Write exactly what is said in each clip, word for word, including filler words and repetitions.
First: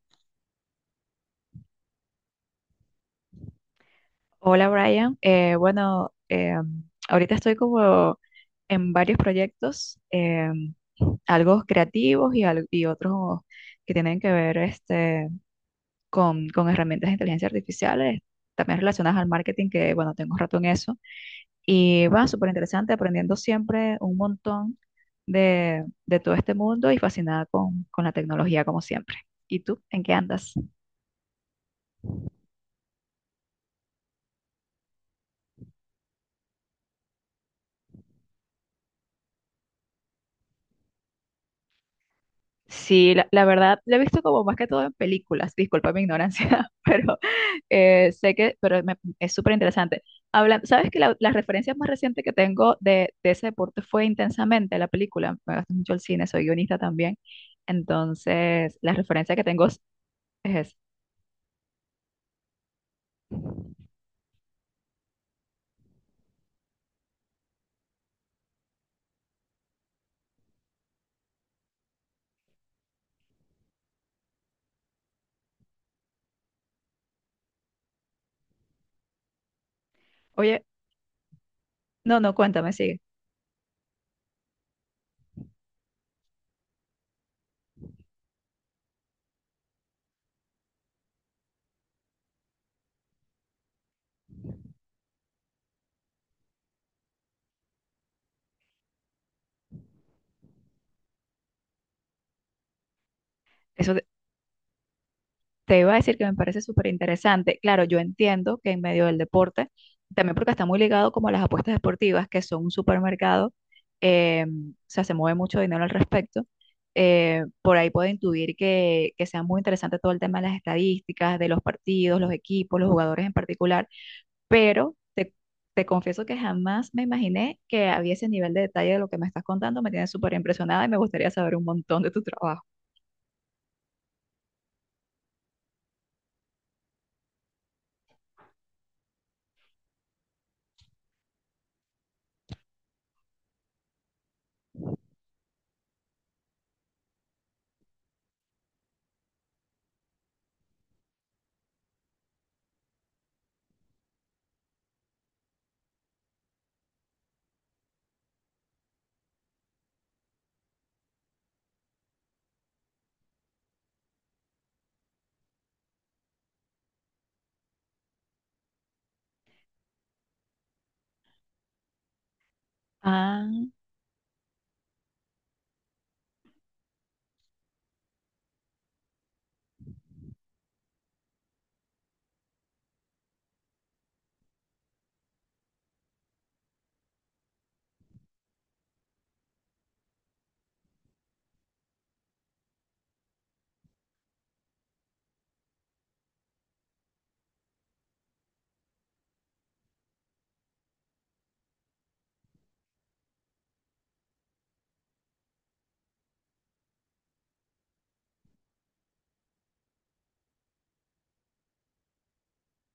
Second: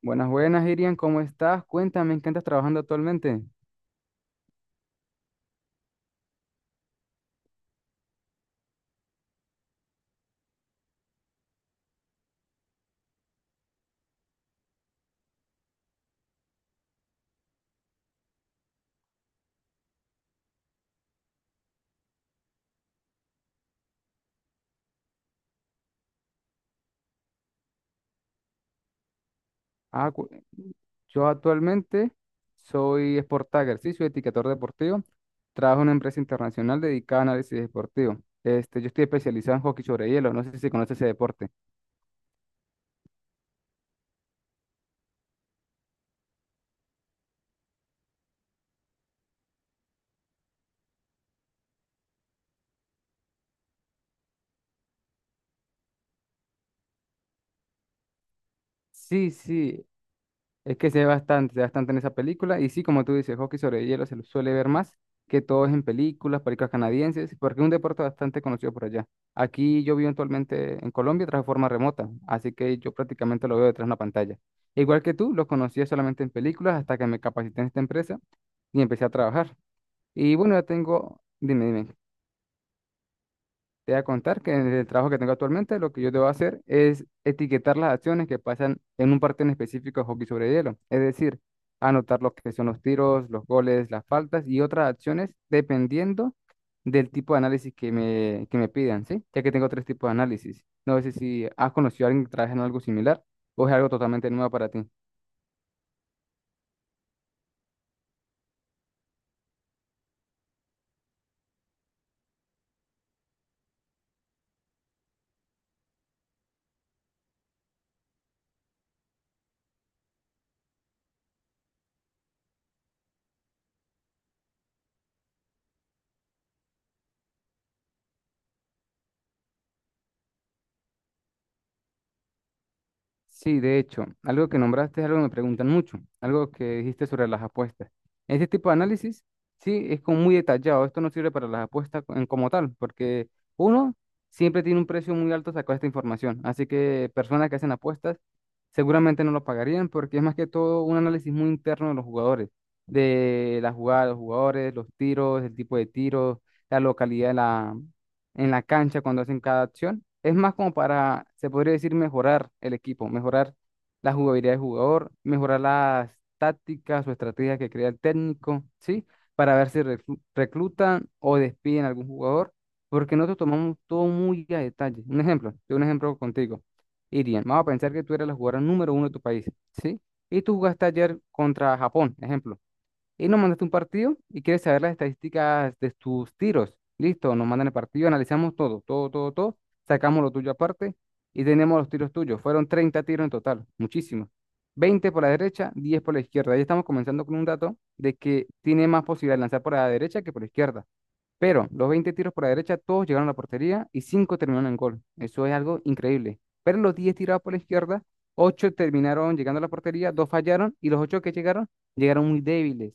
Buenas, buenas, Irian, ¿cómo estás? Cuéntame, ¿en qué estás trabajando actualmente? Hola Brian. Eh, bueno, em, ahorita estoy como en varios proyectos, em, algo creativos y, al- y otros que tienen que ver este, con, con herramientas de inteligencia artificial, eh, también relacionadas al marketing, que bueno, tengo rato en eso. Y va súper interesante, aprendiendo siempre un montón de, de todo este mundo y fascinada con, con la tecnología como siempre. ¿Y tú, en Ah, qué cu- andas? yo actualmente soy Sport Tagger, sí, soy etiquetador deportivo. Trabajo en una empresa internacional dedicada a análisis deportivo. Este, yo estoy especializado en hockey sobre hielo, no sé si conoces ese deporte. Sí, la, la verdad, lo he visto como más que todo en películas, disculpa mi ignorancia, pero eh, sé que, pero me- es súper interesante. Habla, ¿sabes que la, las referencias más reciente que tengo de, de ese deporte fue Intensamente, la película? Me gusta mucho el cine, soy guionista también, entonces la Sí, referencia que tengo es, sí. es- esa. Es que se ve bastante, se ve bastante en esa película. Y sí, como tú dices, hockey sobre hielo se lo suele ver más que todo es en películas, películas canadienses, porque es un deporte bastante conocido por allá. Aquí yo vivo actualmente en Colombia tras forma remota, así que yo prácticamente lo veo detrás de una pantalla. Igual que tú, lo conocía solamente en películas hasta que me capacité en esta empresa y empecé a trabajar. Y bueno, ya Oye, tengo, dime, dime. no, no, cuéntame, sigue. Te voy a contar que en el trabajo que tengo actualmente, lo que yo debo hacer es etiquetar las acciones que pasan en un partido en específico de hockey sobre hielo. Es decir, anotar lo que son los tiros, los goles, las faltas y otras acciones dependiendo del tipo de análisis que me, que me pidan, ¿sí? Ya que tengo tres tipos de análisis. No sé si has conocido a alguien que trabaja en algo similar o es algo Eso. totalmente nuevo para ti. Te iba a decir que me parece súper interesante. Claro, yo entiendo que en medio del deporte, también porque está muy ligado como a las apuestas deportivas, que son un supermercado, eh, o sea, se mueve mucho dinero al respecto. eh, por ahí puedo intuir que, que sea muy interesante todo el tema de las estadísticas, de los partidos, los equipos, los jugadores en particular, pero te, te confieso que jamás me imaginé que había ese nivel de detalle de lo que me estás contando. Me tienes súper impresionada y me gustaría saber un montón de tu trabajo. Sí, de hecho, algo que nombraste es algo que me preguntan mucho, algo que dijiste sobre las apuestas. Este tipo de análisis, sí, es como muy detallado. Esto no sirve para las apuestas co- en como tal, porque uno siempre tiene un precio muy alto sacar esta información. Así que personas que hacen apuestas seguramente no lo pagarían porque es más que todo un análisis muy interno de los jugadores, de la jugada de los jugadores, los tiros, el tipo de tiros, la localidad en la cancha cuando hacen cada acción. Es más como para, se podría decir, mejorar el equipo, mejorar la jugabilidad del jugador, mejorar las tácticas o estrategias que crea el técnico, ¿sí? Para ver si reclu- reclutan o despiden a algún jugador, porque nosotros Ah, tomamos todo muy a detalle. Un ejemplo, yo un ejemplo contigo. Irian, vamos a pensar que tú eres la jugadora número uno de tu país, ¿sí? Y tú jugaste ayer contra Japón, ejemplo. Y nos mandaste un partido y quieres saber las estadísticas de tus tiros. Listo, nos mandan el partido, analizamos todo, todo, todo, todo. Sacamos lo tuyo aparte y tenemos los tiros tuyos. Fueron treinta tiros en total, muchísimos. Veinte por la derecha, diez por la izquierda. Ahí estamos comenzando con un dato de que tiene más posibilidad de lanzar por la derecha que por la izquierda. Pero los veinte tiros por la derecha, todos llegaron a la portería y cinco terminaron en gol. Eso es algo increíble. Pero los diez tirados por la izquierda, ocho terminaron llegando a la portería, dos fallaron y los ocho que llegaron, llegaron muy débiles.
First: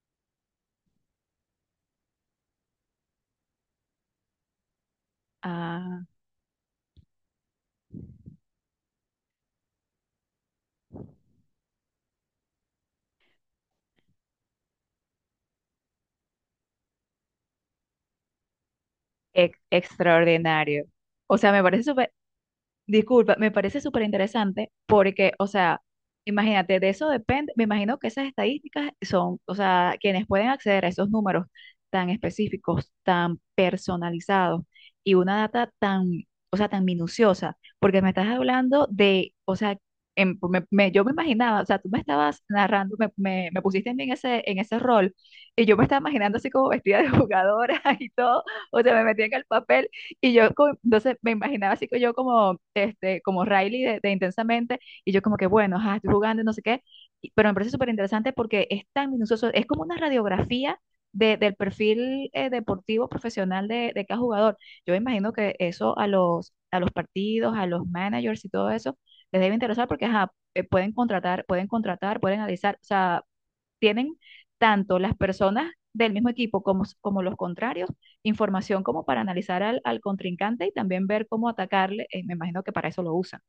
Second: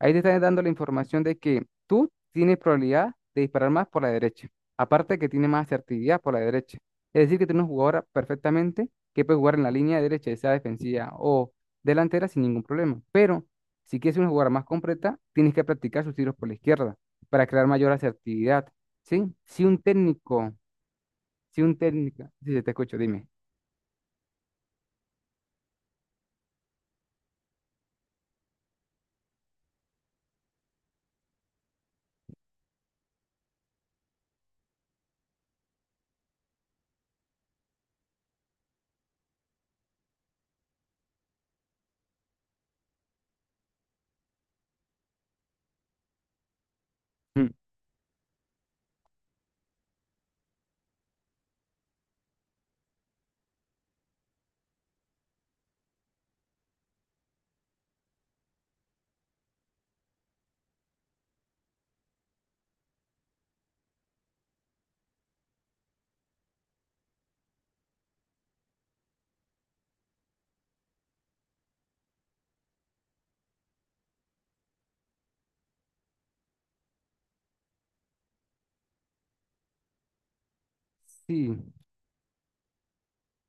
Ahí te están dando la información de que tú tienes probabilidad de disparar más por la derecha. Aparte que tiene más ah. asertividad por la derecha. Es decir, que tiene una jugadora perfectamente que puede jugar en la línea derecha, ya sea defensiva o delantera sin ningún problema. Pero si quieres una jugadora más completa, tienes que practicar sus tiros por la izquierda para crear mayor asertividad, ¿sí? Ex- Si un técnico, Extraordinario. O sea, si me un parece súper. técnico, sí sí, te escucho, dime. Disculpa, me parece súper interesante porque, o sea, imagínate, de eso depende, me imagino que esas estadísticas son, o sea, quienes pueden acceder a esos números tan específicos, tan personalizados y una data tan, o sea, tan minuciosa, porque me estás hablando de, o sea, en- me- me- yo me imaginaba, o sea, tú me estabas narrando, me, me, me pusiste en ese, en ese rol y yo me estaba imaginando así como vestida de Mm. jugadora y todo, o sea, me metí en el papel y yo, co- entonces me imaginaba así que yo como, este, como Riley de, de Intensamente, y yo como que, bueno, ajá, estoy jugando, y no sé qué, y- pero me parece súper interesante porque es tan minucioso, es como una radiografía de- del perfil eh, deportivo profesional de, de cada jugador. Yo me imagino que eso a los, a los partidos, a los managers y todo eso, les debe interesar porque ajá, eh, pueden contratar, pueden contratar, pueden analizar, o sea, tienen tanto las personas del mismo equipo como, como los contrarios, información como para analizar al, al contrincante y también ver cómo Sí. atacarle. Eh, me imagino que para eso lo usan.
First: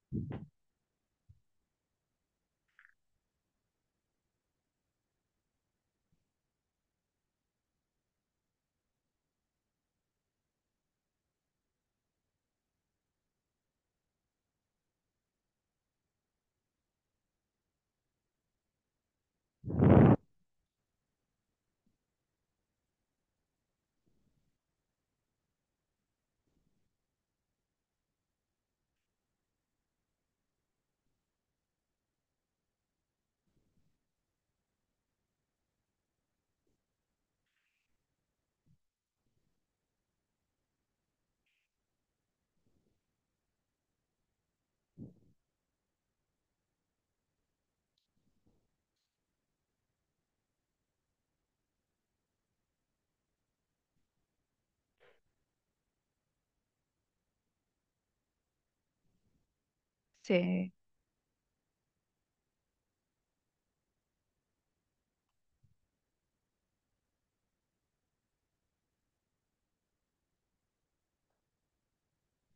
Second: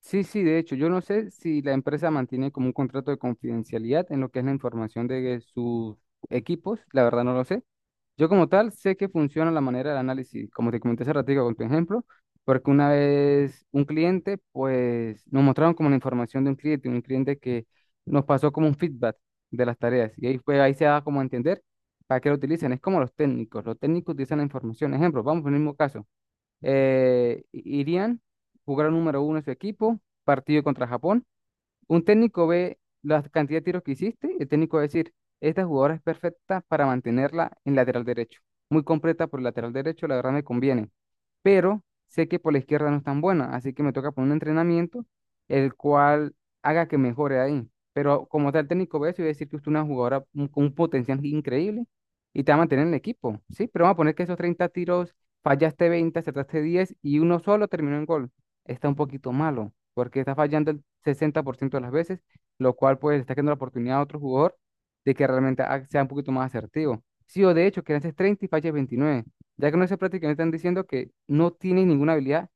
Sí, sí, de hecho, yo no sé si la empresa mantiene como un contrato de confidencialidad en lo que es la información de sus equipos, la verdad no lo sé. Yo como tal sé que funciona la manera del análisis, como te comenté hace ratito con tu ejemplo, porque una vez un cliente, pues nos mostraron como la información de un cliente, un cliente que nos pasó como un feedback de las tareas y ahí fue, ahí se da como a entender para qué lo utilizan. Es como los técnicos, los técnicos utilizan la información. Ejemplo, vamos por el mismo caso, eh, Irían, jugar número uno en su equipo, partido contra Japón. Un técnico ve la cantidad de tiros que hiciste y el técnico va a decir, esta jugadora es perfecta para mantenerla en lateral derecho. Muy completa por el lateral derecho, la verdad me conviene. Pero sé que por la izquierda no es tan buena, así que me toca poner un entrenamiento el cual haga que mejore ahí. Pero como tal, el técnico ve eso y va a decir que usted es una jugadora un- con un potencial increíble y te va a mantener en el equipo, ¿sí? Pero vamos a poner que esos treinta tiros fallaste veinte, acertaste diez y uno solo terminó en gol, está un poquito malo, porque está fallando Sí. el sesenta por ciento de las veces, lo cual pues está dando la oportunidad a otro jugador de que realmente ha- sea un poquito más asertivo. Sí, o de hecho, que lances treinta y falles veintinueve, ya que no se prácticamente están diciendo que no tiene ninguna habilidad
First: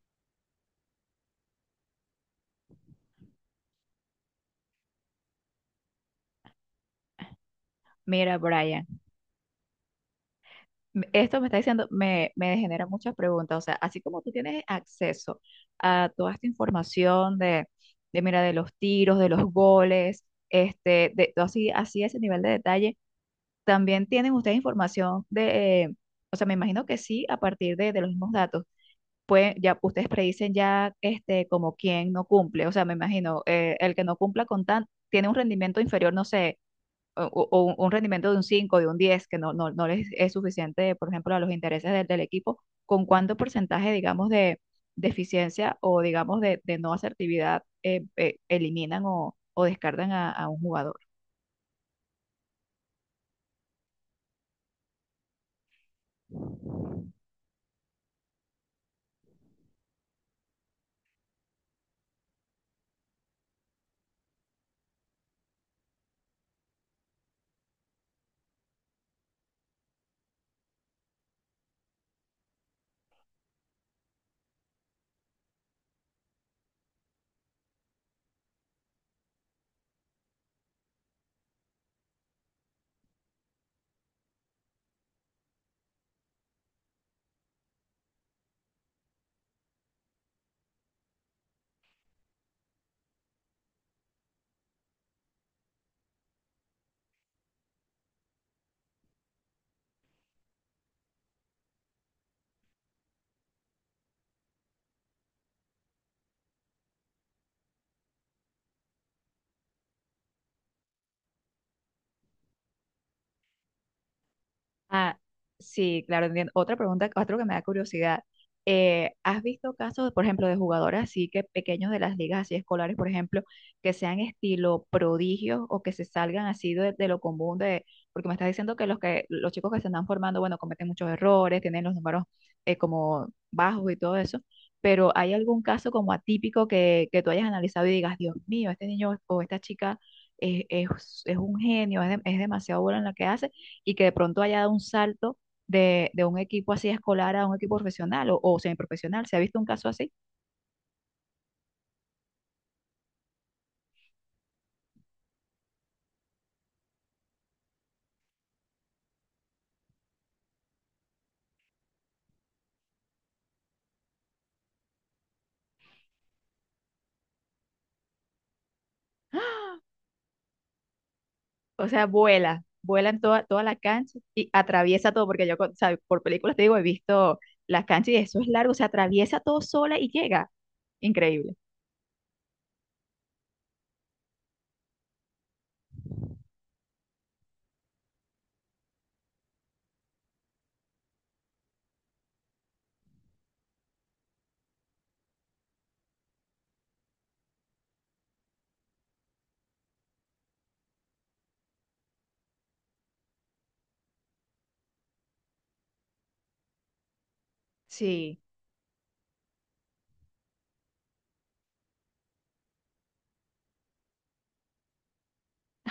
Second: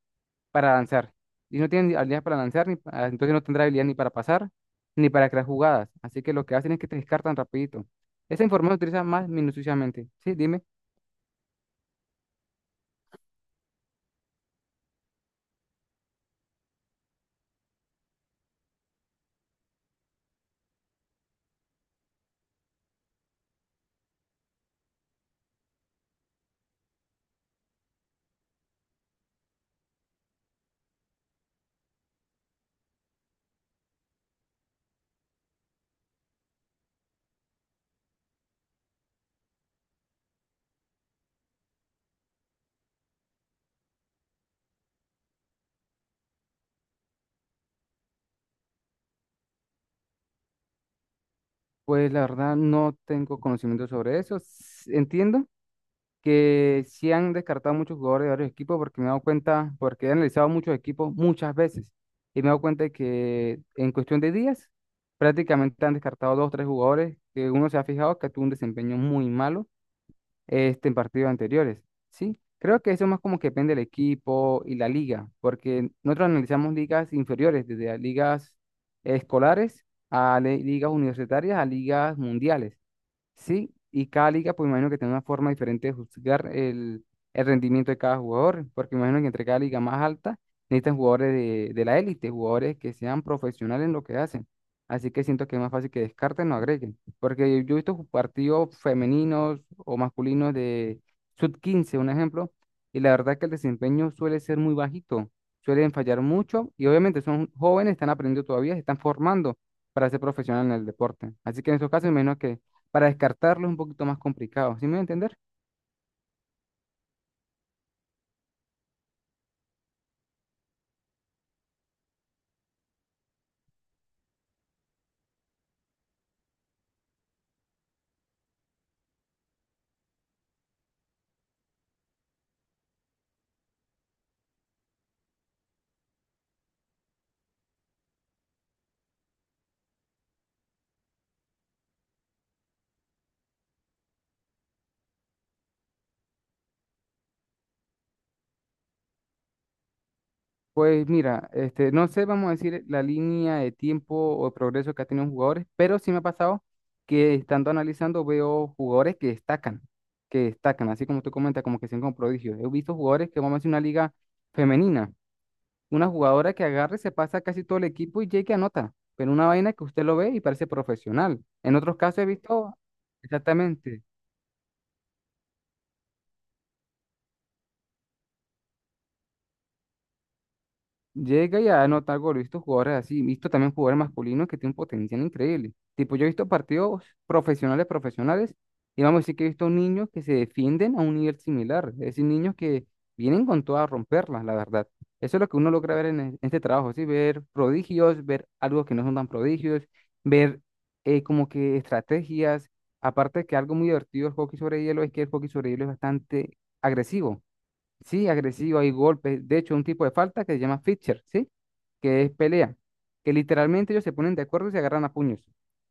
para lanzar. Y no tiene ni habilidad para lanzar, ni pa- entonces no tendrá habilidad ni para pasar, ni para crear jugadas. Así que lo que hacen es que te descartan rapidito. Mira, Esa información se Brian, utiliza más minuciosamente. Sí, dime. m- esto me está diciendo, me, me genera muchas preguntas. O sea, así como tú tienes acceso a toda esta información de, de mira, de los tiros, de los goles, este, de todo así, así ese nivel de detalle, también tienen ustedes información de, eh, o sea, me imagino que sí, a partir de, de los mismos datos pues ya ustedes predicen ya este, como quién no cumple. O sea, me imagino, eh, el que no cumpla con tan, tiene un rendimiento inferior, no sé, o, o- o un un rendimiento de un cinco de un diez que no, no, no les es suficiente, por ejemplo, a los intereses del, del equipo. ¿Con cuánto porcentaje, digamos, de deficiencia o, digamos, de, de no asertividad eh, eh, eliminan o, o descartan a, a un jugador? Pues la verdad no tengo conocimiento sobre eso. S- Entiendo que sí han descartado muchos jugadores de varios equipos porque me he dado cuenta, porque he analizado muchos equipos muchas veces y me he dado cuenta de que en cuestión de días prácticamente han descartado dos o tres jugadores que uno se ha fijado que tuvo un desempeño muy malo, este, en partidos anteriores, ¿sí? Creo que eso más como que depende del equipo y la liga, porque nosotros analizamos ligas inferiores, desde las ligas escolares a le- ligas universitarias a ligas mundiales. Sí, y cada liga, pues imagino que tiene una forma diferente de juzgar el, el rendimiento de cada jugador, porque imagino que entre cada liga más alta necesitan jugadores de, de la élite, jugadores que sean profesionales en lo que hacen. Así que siento que es más fácil que descarten o agreguen, porque yo he visto ju- partidos femeninos o masculinos de sub quince, un ejemplo, y la verdad que el desempeño suele ser muy bajito, suelen fallar mucho y obviamente son jóvenes, están aprendiendo todavía, se están formando para ser profesionales en el deporte. Así que en esos casos, menos para descartarlo es un poquito más complicado, ¿sí me voy a Ah, entender? sí, claro, entiendo. Otra pregunta, otro que me da curiosidad. Eh, ¿has visto casos, por ejemplo, de jugadores así que pequeños de las ligas así escolares, por ejemplo, que sean estilo prodigios o que se salgan así de, de lo común de, porque me estás diciendo que los que los chicos que se están formando, bueno, cometen muchos errores, tienen los números eh, como bajos y todo eso, pero ¿hay algún caso como atípico que, que tú hayas analizado y digas, Dios mío, este niño o esta chica es, es- es un genio, es, de- es demasiado bueno en lo que hace? Y que de pronto haya dado un salto de, de un equipo así escolar a un equipo profesional o, o semiprofesional. ¿Se ha visto un caso así? Pues mira, este, no sé, vamos a decir la línea de tiempo o de progreso que ha tenido jugadores, pero sí me ha pasado que estando analizando veo jugadores que destacan, que destacan, así como tú comentas, como que son como prodigios. He visto jugadores que vamos a decir una liga femenina, una jugadora que agarre, se pasa casi todo el equipo y llega y anota, pero una vaina que usted lo ve y parece profesional. En O otros sea, casos he vuela, visto, vuela en toda, toda la exactamente. cancha y atraviesa todo, porque yo, con- o sea, por películas te digo, he visto las canchas y eso es largo, se atraviesa todo sola y llega. Increíble. Llega y anota gol. He visto jugadores así, he visto también jugadores masculinos que tienen un potencial increíble. Tipo, yo he visto partidos profesionales, profesionales, y vamos a decir que he visto niños que se defienden a un nivel similar. Es decir, niños que vienen con toda a romperlas, la verdad. Eso es lo que uno logra ver en e- este trabajo, ¿sí? Ver prodigios, ver algo que no son tan prodigios, ver eh, como que estrategias. Aparte de que algo muy divertido del hockey sobre hielo es que el hockey sobre hielo es bastante agresivo. Sí, Sí. agresivo, hay golpes. De hecho, un tipo de falta que se llama feature, ¿sí? Que es pelea. Que literalmente ellos se ponen de acuerdo y se agarran a puños.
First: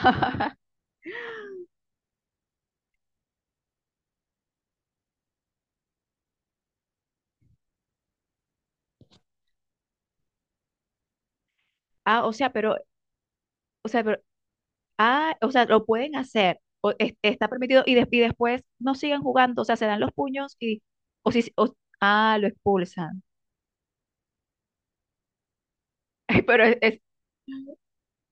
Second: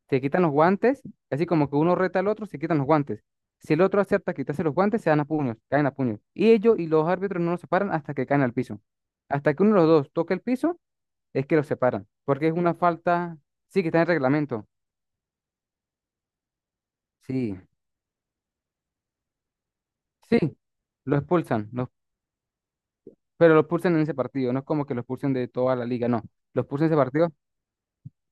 Se quitan los guantes, así como que uno reta al otro, se quitan los guantes. Si el otro acepta quitarse los guantes, se dan a puños, caen a puños. Y ellos y los árbitros no los separan hasta que caen al piso. Hasta que uno de los dos toque el piso, es que los separan. Ah, o Porque sea, es una pero, falta, sí, o que está en sea, el pero, reglamento. ah, o sea, lo pueden hacer, o es- está Sí, permitido y, des- y después no siguen jugando, o sea, se dan los puños sí, y, lo o si, expulsan, o- lo- ah, lo expulsan. pero lo expulsan en ese partido. No es como que lo expulsen de toda la liga, no. Lo Pero es, expulsan en ese es- partido.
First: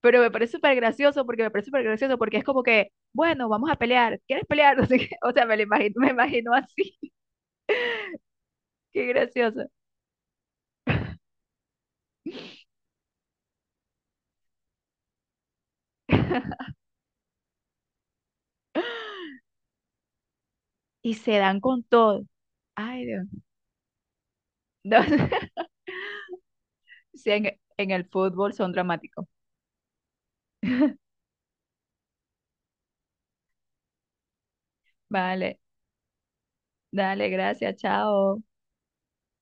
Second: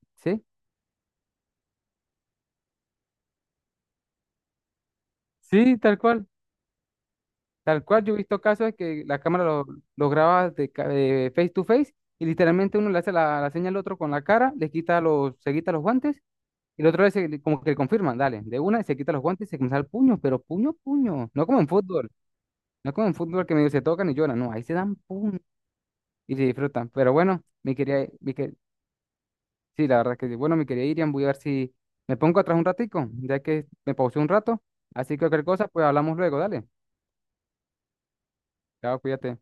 pero me ¿sí? parece súper gracioso porque me parece súper gracioso porque es como que, bueno, vamos a pelear, ¿quieres pelear? No sé qué. O sea, me lo Sí, imagino, tal me cual, imagino así, tal cual. Yo he visto casos de que qué la cámara lo, gracioso. lo graba de, ca- de face to face y literalmente uno le hace la, la señal al otro con la cara, le quita los, se quita los guantes y el otro le hace- como que le confirman, dale, de una se quita los guantes y se comienza el puño, pero puño, Y puño. se No dan como en con fútbol, todo. no Ay, como en Dios. fútbol que medio se tocan y lloran, no, ahí se dan No, puño y se disfrutan. Pero sí, bueno, en, mi en el quería, mi fútbol que, son dramáticos. sí, la verdad que sí. Bueno, mi querida Irian, voy a ver si me pongo atrás un ratico, ya que me pausé un rato. Así que cualquier Vale, cosa, pues hablamos luego, dale. dale, gracias, chao. Chao, cuídate.